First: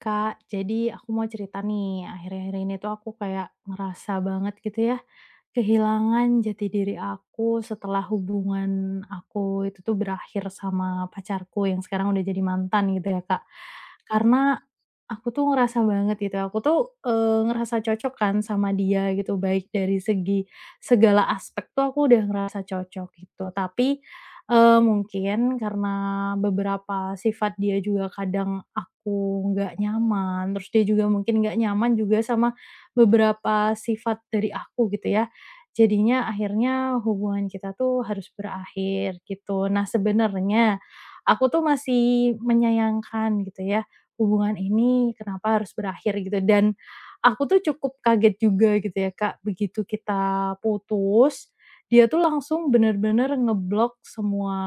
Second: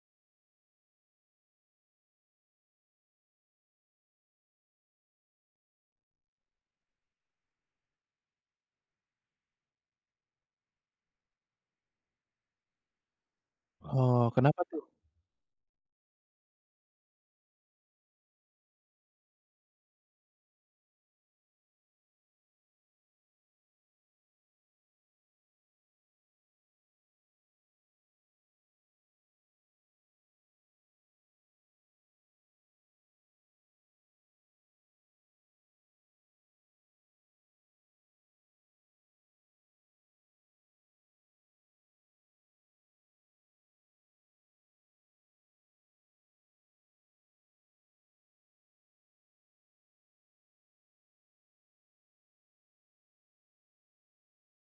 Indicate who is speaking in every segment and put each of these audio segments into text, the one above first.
Speaker 1: Kak, jadi aku mau cerita nih, akhir-akhir ini tuh aku kayak ngerasa banget gitu ya, kehilangan jati diri aku setelah hubungan aku itu tuh berakhir sama pacarku yang sekarang udah jadi mantan gitu ya Kak.
Speaker 2: Oh, kenapa
Speaker 1: Karena
Speaker 2: tuh?
Speaker 1: aku tuh ngerasa banget gitu, aku tuh, ngerasa cocok kan sama dia gitu, baik dari segi segala aspek tuh aku udah ngerasa cocok gitu. Tapi, mungkin karena beberapa sifat dia juga kadang aku nggak nyaman, terus dia juga mungkin nggak nyaman juga sama beberapa sifat dari aku gitu ya. Jadinya akhirnya hubungan kita tuh harus berakhir gitu. Nah sebenarnya aku tuh masih menyayangkan gitu ya, hubungan ini kenapa harus berakhir gitu dan aku tuh cukup kaget juga gitu ya Kak, begitu kita putus, dia tuh langsung bener-bener ngeblok semua,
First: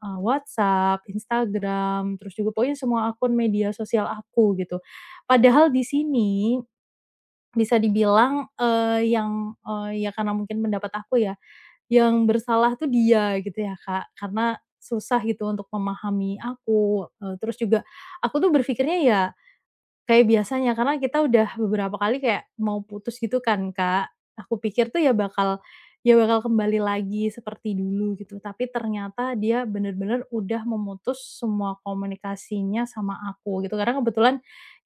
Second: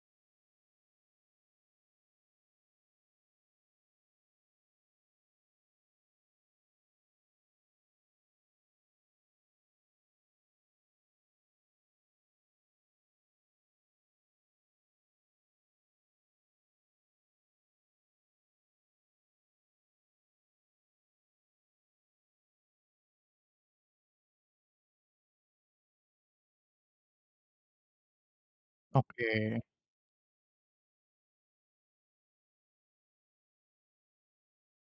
Speaker 1: WhatsApp, Instagram, terus juga pokoknya semua akun media sosial aku gitu. Padahal di sini bisa dibilang, yang, ya karena mungkin pendapat aku ya, yang bersalah tuh dia gitu ya, Kak. Karena susah gitu untuk memahami aku, terus juga aku tuh berpikirnya ya kayak biasanya, karena kita udah beberapa kali kayak mau putus gitu kan, Kak. Aku pikir tuh ya bakal kembali lagi seperti dulu gitu, tapi ternyata
Speaker 2: Oke.
Speaker 1: dia bener-bener udah memutus semua komunikasinya sama aku gitu. Karena kebetulan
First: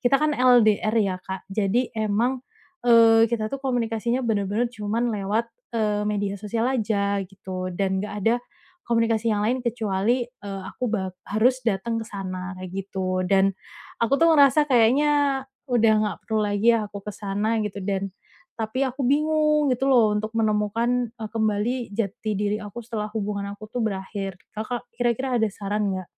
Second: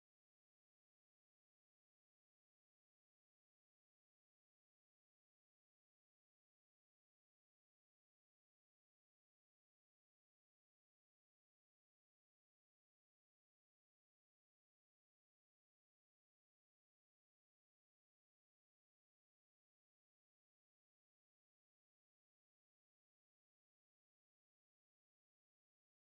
Speaker 1: kita kan LDR ya, Kak. Jadi emang, kita tuh komunikasinya bener-bener cuman lewat, media sosial aja gitu dan nggak ada komunikasi yang lain kecuali, aku harus datang ke sana kayak gitu dan aku tuh ngerasa kayaknya udah nggak perlu lagi ya aku ke sana gitu dan tapi aku bingung gitu loh untuk menemukan, kembali jati diri aku setelah hubungan aku tuh berakhir. Kakak kira-kira ada saran nggak?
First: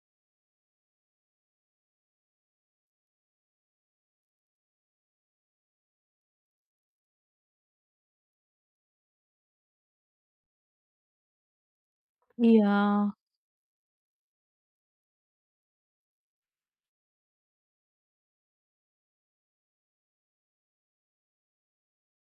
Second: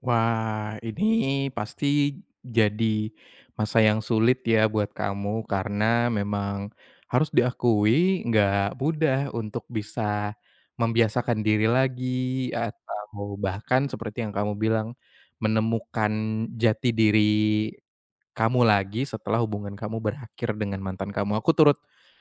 Speaker 2: Wah, ini pasti jadi masa yang sulit ya buat kamu karena memang harus diakui nggak mudah untuk bisa membiasakan diri lagi
Speaker 1: Iya,
Speaker 2: atau bahkan seperti yang kamu bilang menemukan jati diri Kamu lagi setelah hubungan kamu berakhir dengan mantan kamu. Aku turut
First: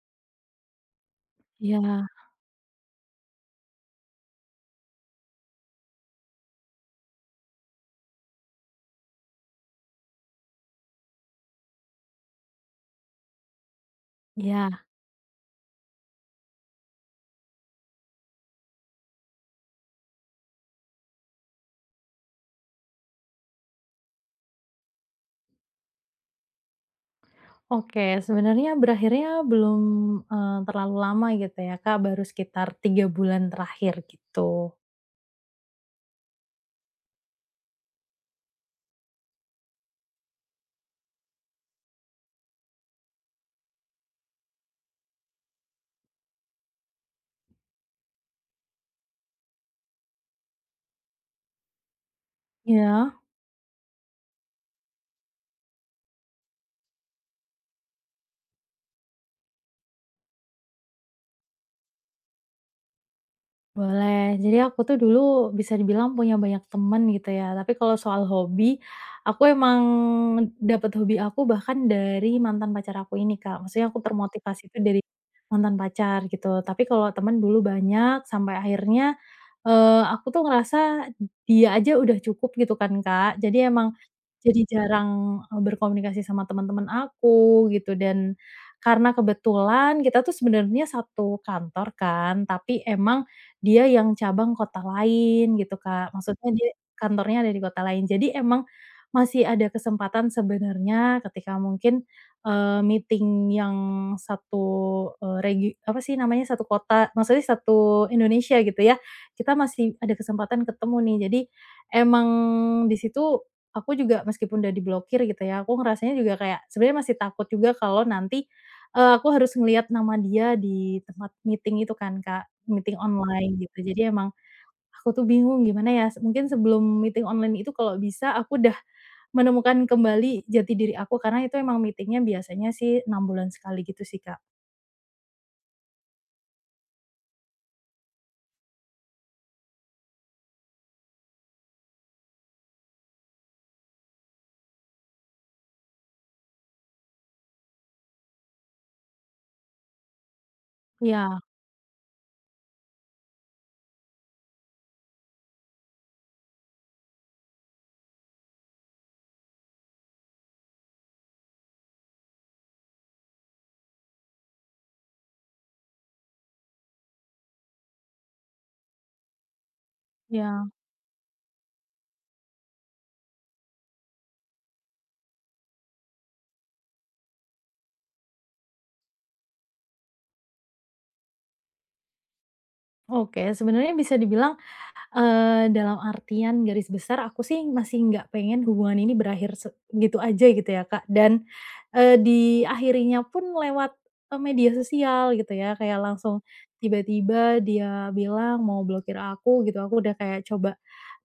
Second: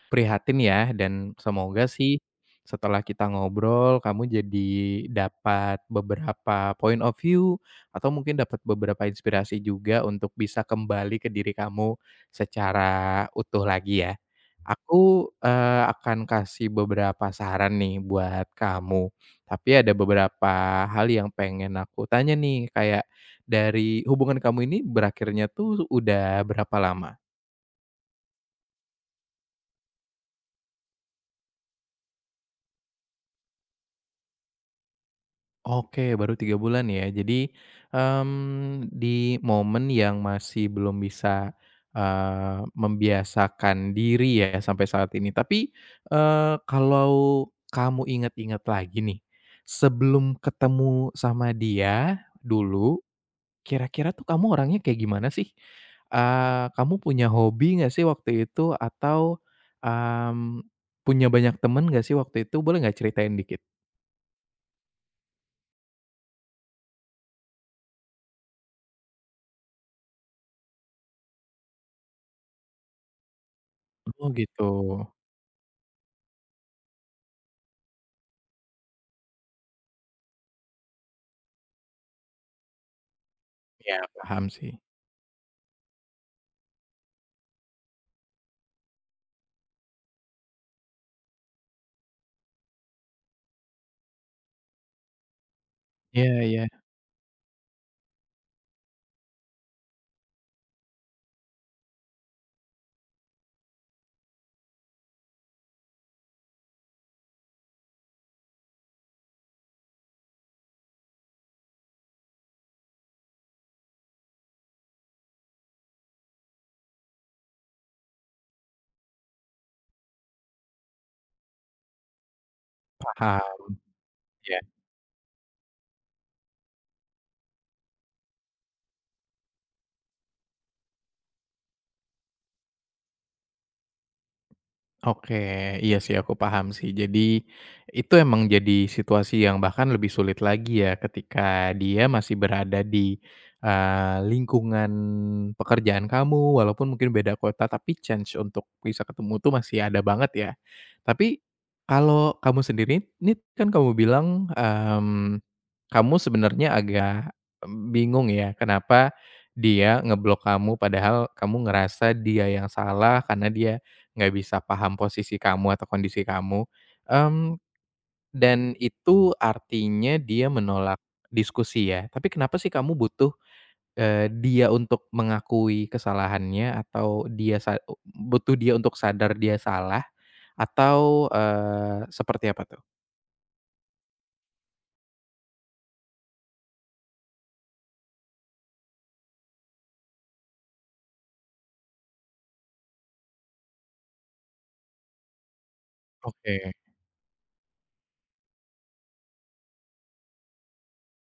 Speaker 2: prihatin ya dan semoga
Speaker 1: iya,
Speaker 2: sih setelah kita ngobrol kamu jadi dapat beberapa point of view atau mungkin dapat beberapa inspirasi juga untuk bisa kembali ke diri kamu secara utuh lagi ya.
Speaker 1: iya.
Speaker 2: Aku, akan kasih beberapa saran nih buat kamu, tapi ada beberapa hal yang pengen aku tanya nih kayak dari hubungan kamu ini berakhirnya tuh udah berapa lama?
Speaker 1: Oke, sebenarnya berakhirnya belum, terlalu lama gitu ya Kak, baru sekitar 3 bulan terakhir gitu.
Speaker 2: Oke, baru 3 bulan ya. Jadi, di momen yang masih belum bisa, membiasakan diri ya sampai saat ini. Tapi, kalau kamu ingat-ingat lagi nih, sebelum ketemu sama dia dulu
Speaker 1: Iya.
Speaker 2: kira-kira tuh kamu orangnya kayak gimana sih? Kamu punya hobi nggak sih waktu itu? Atau, mmm, punya banyak temen nggak sih waktu itu? Boleh nggak ceritain dikit?
Speaker 1: Boleh. Jadi aku tuh dulu bisa dibilang punya banyak temen gitu ya, tapi kalau soal hobi, aku emang dapat hobi aku bahkan dari mantan pacar aku ini, Kak. Maksudnya aku
Speaker 2: Oh gitu.
Speaker 1: termotivasi itu dari mantan pacar gitu. Tapi kalau temen dulu banyak sampai akhirnya, aku tuh ngerasa dia aja udah cukup gitu kan, Kak. Jadi emang
Speaker 2: Ya paham
Speaker 1: jadi
Speaker 2: sih.
Speaker 1: jarang, berkomunikasi sama teman-teman aku gitu dan karena kebetulan kita tuh sebenarnya satu kantor kan, tapi emang dia yang cabang kota lain gitu, Kak.
Speaker 2: Iya,
Speaker 1: Maksudnya
Speaker 2: iya,
Speaker 1: dia kantornya ada di kota lain. Jadi emang masih ada kesempatan sebenarnya ketika mungkin, meeting yang satu, apa sih namanya, satu kota maksudnya satu Indonesia gitu ya, kita masih ada kesempatan ketemu nih. Jadi emang di situ aku juga meskipun udah diblokir gitu ya, aku ngerasanya juga kayak sebenarnya masih takut juga kalau nanti aku harus ngelihat nama dia di tempat meeting itu kan, Kak, meeting
Speaker 2: paham,
Speaker 1: online gitu. Jadi emang
Speaker 2: iya.
Speaker 1: aku tuh bingung gimana ya, mungkin sebelum meeting online itu kalau bisa aku udah menemukan kembali jati diri aku karena itu emang meeting-nya biasanya sih 6 bulan sekali gitu sih, Kak.
Speaker 2: Oke, iya sih aku paham sih. Jadi itu emang jadi situasi yang bahkan lebih sulit lagi ya ketika dia masih berada di, lingkungan pekerjaan kamu walaupun mungkin beda kota tapi chance untuk bisa ketemu tuh masih ada banget ya. Tapi
Speaker 1: Iya,
Speaker 2: kalau kamu sendiri ini kan kamu bilang, kamu sebenarnya agak bingung ya kenapa dia ngeblok kamu padahal kamu ngerasa dia yang salah karena dia nggak bisa paham posisi kamu atau kondisi kamu, mmm, dan itu artinya dia
Speaker 1: iya.
Speaker 2: menolak diskusi ya. Tapi kenapa sih kamu butuh, eee, dia untuk mengakui kesalahannya atau dia sa butuh dia untuk sadar dia salah atau, seperti apa tuh?
Speaker 1: Oke, sebenarnya bisa dibilang dalam artian garis besar aku sih masih nggak pengen hubungan ini berakhir gitu aja gitu ya, Kak, dan, diakhirinya pun lewat, media sosial gitu ya, kayak langsung
Speaker 2: Oke,
Speaker 1: tiba-tiba dia bilang mau blokir aku gitu, aku udah kayak coba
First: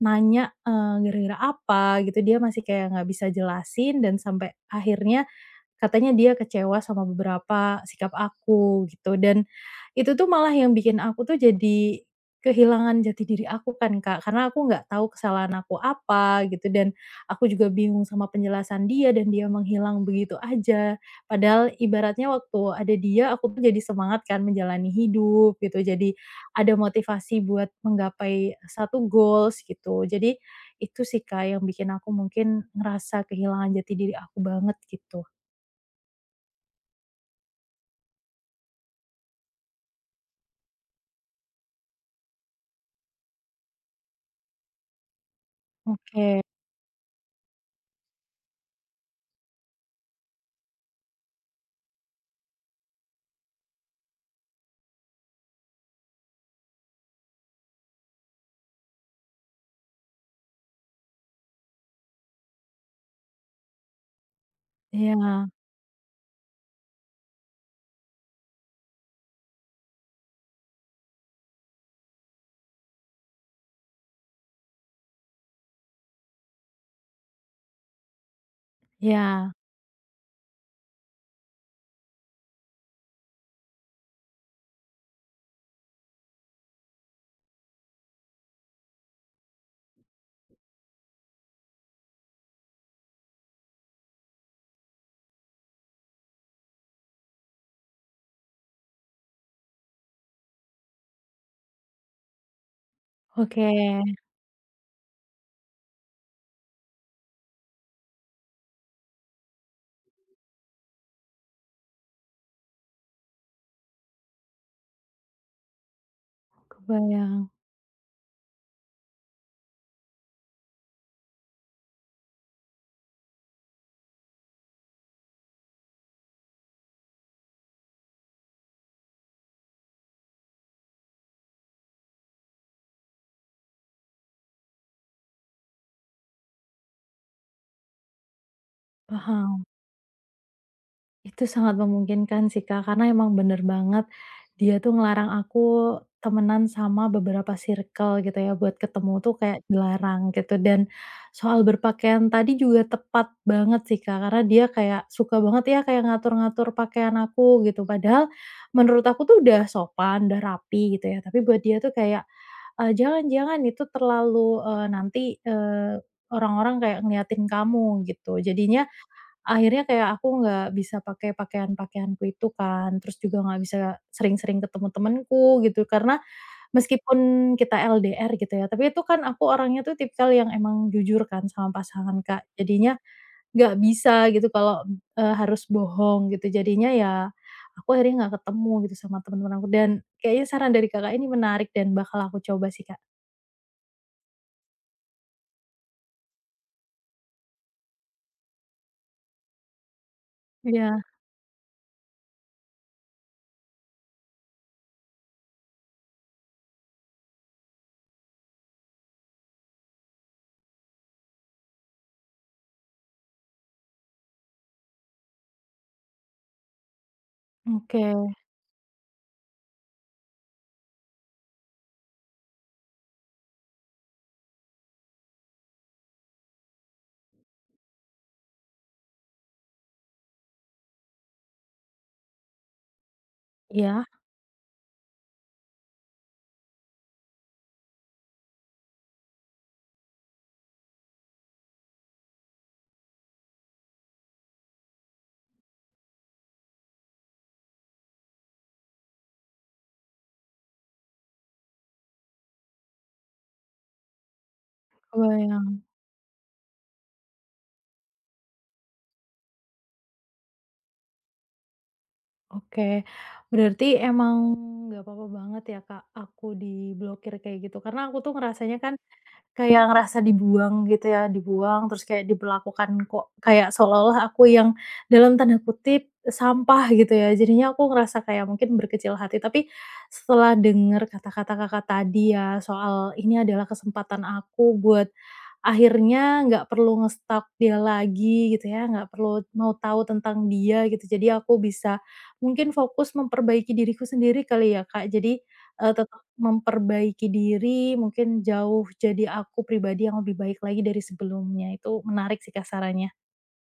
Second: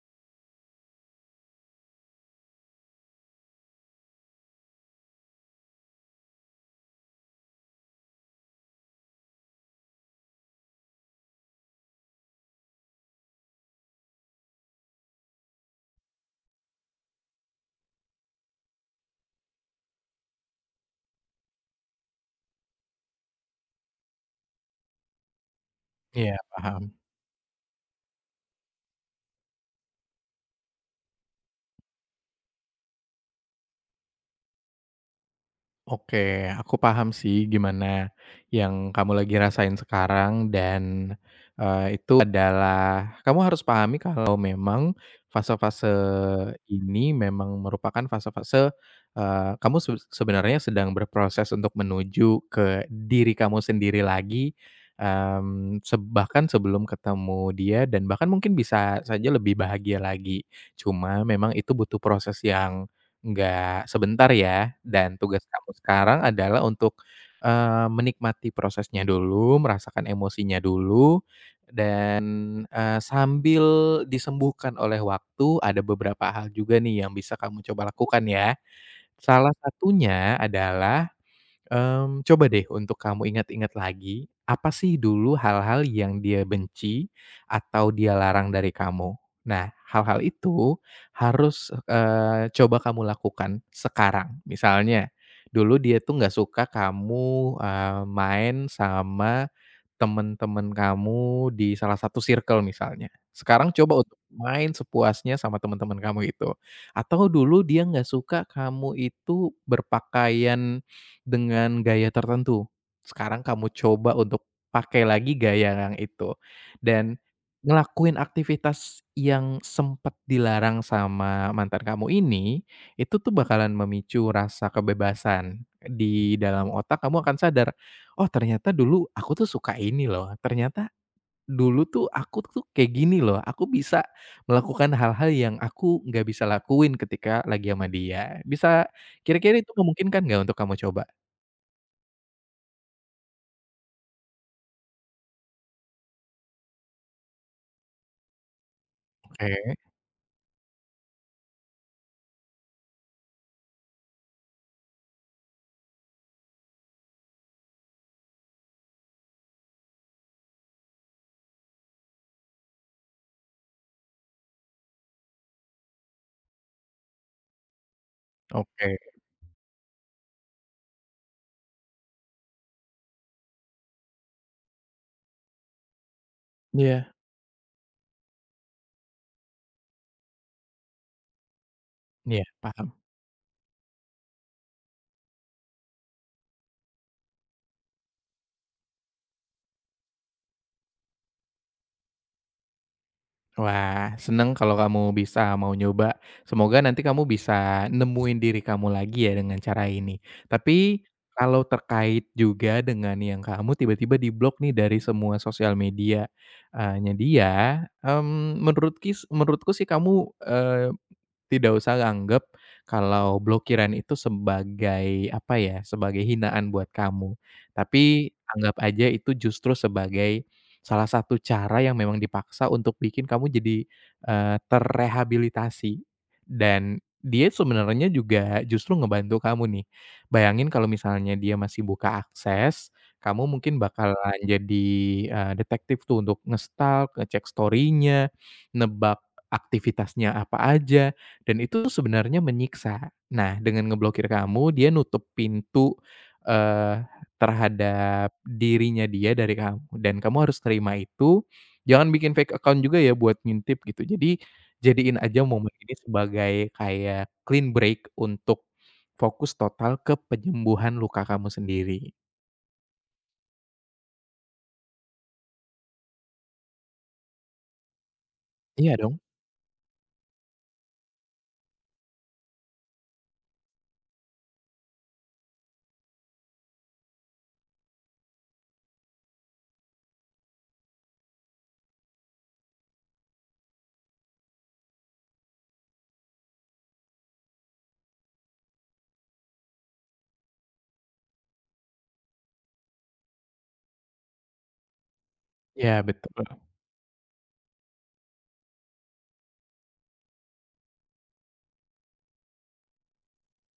Speaker 1: nanya, gara-gara apa gitu, dia masih kayak nggak bisa jelasin dan sampai akhirnya katanya dia kecewa sama beberapa sikap aku gitu dan itu tuh malah yang bikin aku tuh jadi kehilangan jati diri aku kan, Kak, karena aku nggak tahu kesalahan aku apa gitu dan aku juga bingung sama penjelasan dia dan dia menghilang begitu aja. Padahal ibaratnya waktu ada dia aku tuh jadi semangat kan menjalani hidup gitu, jadi
Speaker 2: iya
Speaker 1: ada
Speaker 2: paham.
Speaker 1: motivasi buat menggapai satu goals gitu. Jadi itu sih, Kak, yang bikin aku mungkin ngerasa kehilangan jati diri aku banget gitu.
Speaker 2: Oke, aku paham sih gimana yang kamu lagi rasain sekarang dan, itu adalah kamu harus pahami kalau memang fase-fase
Speaker 1: Oke,
Speaker 2: ini memang merupakan fase-fase, kamu se sebenarnya sedang berproses untuk menuju ke diri kamu sendiri lagi, se bahkan sebelum ketemu dia dan bahkan mungkin bisa saja lebih bahagia lagi. Cuma memang itu butuh proses yang enggak, sebentar ya, dan
Speaker 1: iya,
Speaker 2: tugas kamu sekarang adalah untuk, menikmati prosesnya dulu, merasakan emosinya dulu, dan, sambil disembuhkan oleh waktu, ada beberapa hal juga nih yang bisa kamu coba lakukan ya. Salah
Speaker 1: iya,
Speaker 2: satunya adalah coba deh untuk kamu ingat-ingat lagi, apa sih dulu hal-hal yang dia benci atau dia larang dari kamu? Nah, hal-hal itu harus, coba kamu lakukan sekarang. Misalnya, dulu dia tuh nggak suka kamu, main sama temen-temen kamu di salah satu circle misalnya.
Speaker 1: oke,
Speaker 2: Sekarang coba untuk main sepuasnya sama teman-teman kamu itu. Atau dulu dia nggak suka kamu itu berpakaian dengan gaya tertentu. Sekarang kamu coba untuk pakai lagi gaya yang itu, dan
Speaker 1: kebayang,
Speaker 2: ngelakuin aktivitas yang sempat dilarang sama mantan kamu ini, itu tuh bakalan memicu rasa kebebasan. Di dalam otak kamu akan sadar, "Oh ternyata dulu aku tuh suka ini loh, ternyata dulu tuh aku tuh kayak gini loh, aku bisa melakukan hal-hal yang aku nggak bisa lakuin ketika lagi sama dia." Bisa kira-kira
Speaker 1: paham.
Speaker 2: itu memungkinkan nggak untuk kamu coba?
Speaker 1: Itu sangat memungkinkan sih, Kak, karena emang bener banget dia tuh ngelarang aku temenan sama beberapa circle gitu ya, buat ketemu tuh kayak
Speaker 2: Oke,
Speaker 1: dilarang gitu. Dan soal berpakaian tadi juga tepat banget sih, Kak, karena dia kayak suka banget ya kayak ngatur-ngatur pakaian aku gitu. Padahal menurut aku tuh udah sopan, udah rapi gitu ya, tapi buat dia tuh kayak, "Jangan jangan itu terlalu, nanti, orang-orang kayak ngeliatin kamu," gitu. Jadinya
Speaker 2: oke.
Speaker 1: akhirnya kayak aku nggak bisa pakai pakaian-pakaianku itu kan, terus juga nggak bisa sering-sering ketemu temenku gitu, karena
Speaker 2: Iya.
Speaker 1: meskipun kita LDR gitu ya, tapi itu kan aku orangnya tuh tipikal yang emang jujur kan sama pasangan,
Speaker 2: Iya,
Speaker 1: Kak.
Speaker 2: paham.
Speaker 1: Jadinya nggak bisa gitu kalau, harus bohong gitu, jadinya ya aku akhirnya nggak ketemu gitu sama teman temen aku dan kayaknya saran dari Kakak ini menarik dan bakal aku coba sih, Kak.
Speaker 2: Wah, seneng kalau kamu bisa mau nyoba. Semoga nanti kamu bisa nemuin diri kamu lagi ya dengan cara ini. Tapi
Speaker 1: Iya,
Speaker 2: kalau terkait juga dengan yang kamu tiba-tiba diblok nih dari semua sosial media nya dia, menurutku sih kamu, eh, tidak usah anggap kalau blokiran itu sebagai, apa ya, sebagai hinaan buat kamu. Tapi
Speaker 1: oke.
Speaker 2: anggap aja itu justru sebagai salah satu cara yang memang dipaksa untuk bikin kamu jadi, terrehabilitasi. Dan dia sebenarnya juga justru ngebantu kamu nih. Bayangin kalau misalnya dia masih buka akses, kamu mungkin
Speaker 1: Iya,
Speaker 2: bakalan jadi, detektif tuh untuk ngestalk, ngecek story-nya, nebak aktivitasnya apa aja. Dan itu sebenarnya menyiksa. Nah, dengan ngeblokir kamu, dia nutup pintu, eee, terhadap dirinya dia dari kamu, dan kamu harus terima itu. Jangan bikin fake account juga ya buat ngintip gitu. Jadi, jadiin aja momen
Speaker 1: kebayang.
Speaker 2: ini sebagai kayak clean break untuk fokus total ke penyembuhan luka kamu sendiri.
Speaker 1: Oke, berarti emang nggak apa-apa banget ya, Kak, aku diblokir kayak gitu. Karena aku tuh ngerasanya kan
Speaker 2: Iya dong.
Speaker 1: kayak ngerasa dibuang gitu ya, dibuang terus kayak diperlakukan kok kayak seolah-olah aku yang dalam tanda kutip sampah gitu ya. Jadinya aku ngerasa kayak mungkin berkecil hati, tapi setelah dengar kata-kata Kakak tadi ya soal ini adalah kesempatan aku buat akhirnya nggak perlu ngestalk dia lagi gitu ya, nggak perlu mau tahu tentang dia gitu. Jadi aku bisa mungkin fokus memperbaiki diriku sendiri kali ya, Kak. Jadi,
Speaker 2: Iya,
Speaker 1: tetap
Speaker 2: betul.
Speaker 1: memperbaiki diri, mungkin jauh jadi aku pribadi yang lebih baik lagi dari sebelumnya. Itu menarik sih, Kak.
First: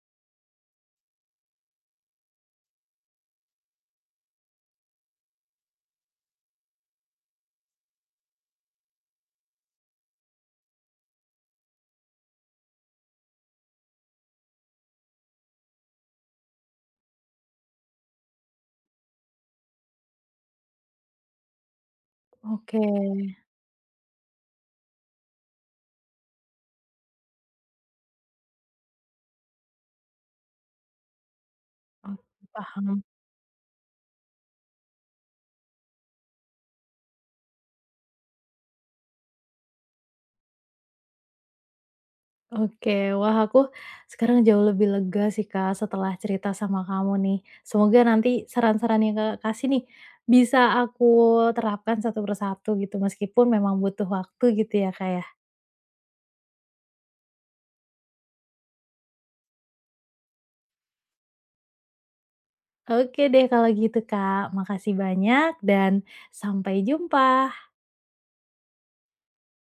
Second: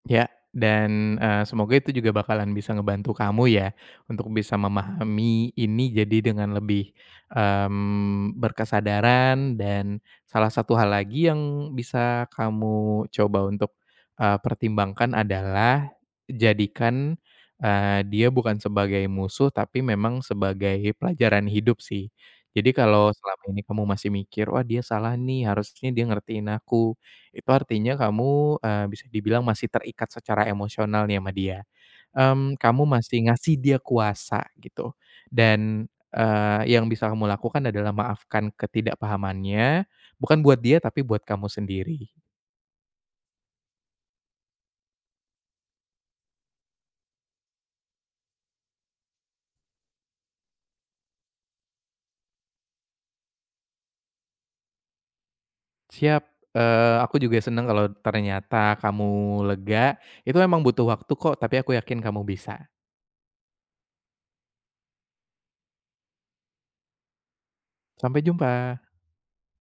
Speaker 2: Ya, dan, semoga itu juga bakalan bisa ngebantu kamu ya, untuk bisa memahami ini jadi dengan lebih, berkesadaran dan salah satu hal lagi yang bisa kamu coba untuk, pertimbangkan adalah jadikan, dia bukan sebagai musuh tapi memang sebagai pelajaran hidup sih. Jadi
Speaker 1: Oke,
Speaker 2: kalau selama ini kamu masih mikir, "Wah dia salah nih, harusnya dia ngertiin aku." Itu artinya kamu, bisa dibilang masih terikat secara emosional nih sama dia,
Speaker 1: oke,
Speaker 2: kamu
Speaker 1: paham.
Speaker 2: masih ngasih dia kuasa gitu dan, yang bisa kamu lakukan adalah maafkan ketidakpahamannya, bukan buat dia tapi buat kamu sendiri.
Speaker 1: Oke, wah aku sekarang jauh lebih lega sih Kak, setelah cerita sama kamu nih. Semoga nanti saran-saran yang Kakak kasih nih, bisa aku terapkan satu persatu gitu, meskipun memang butuh waktu gitu ya Kak ya.
Speaker 2: Siap, aku juga senang kalau ternyata kamu lega, itu memang butuh waktu kok tapi aku yakin kamu bisa.
Speaker 1: Oke deh kalau gitu Kak, makasih banyak dan sampai jumpa.
Speaker 2: Sampai jumpa.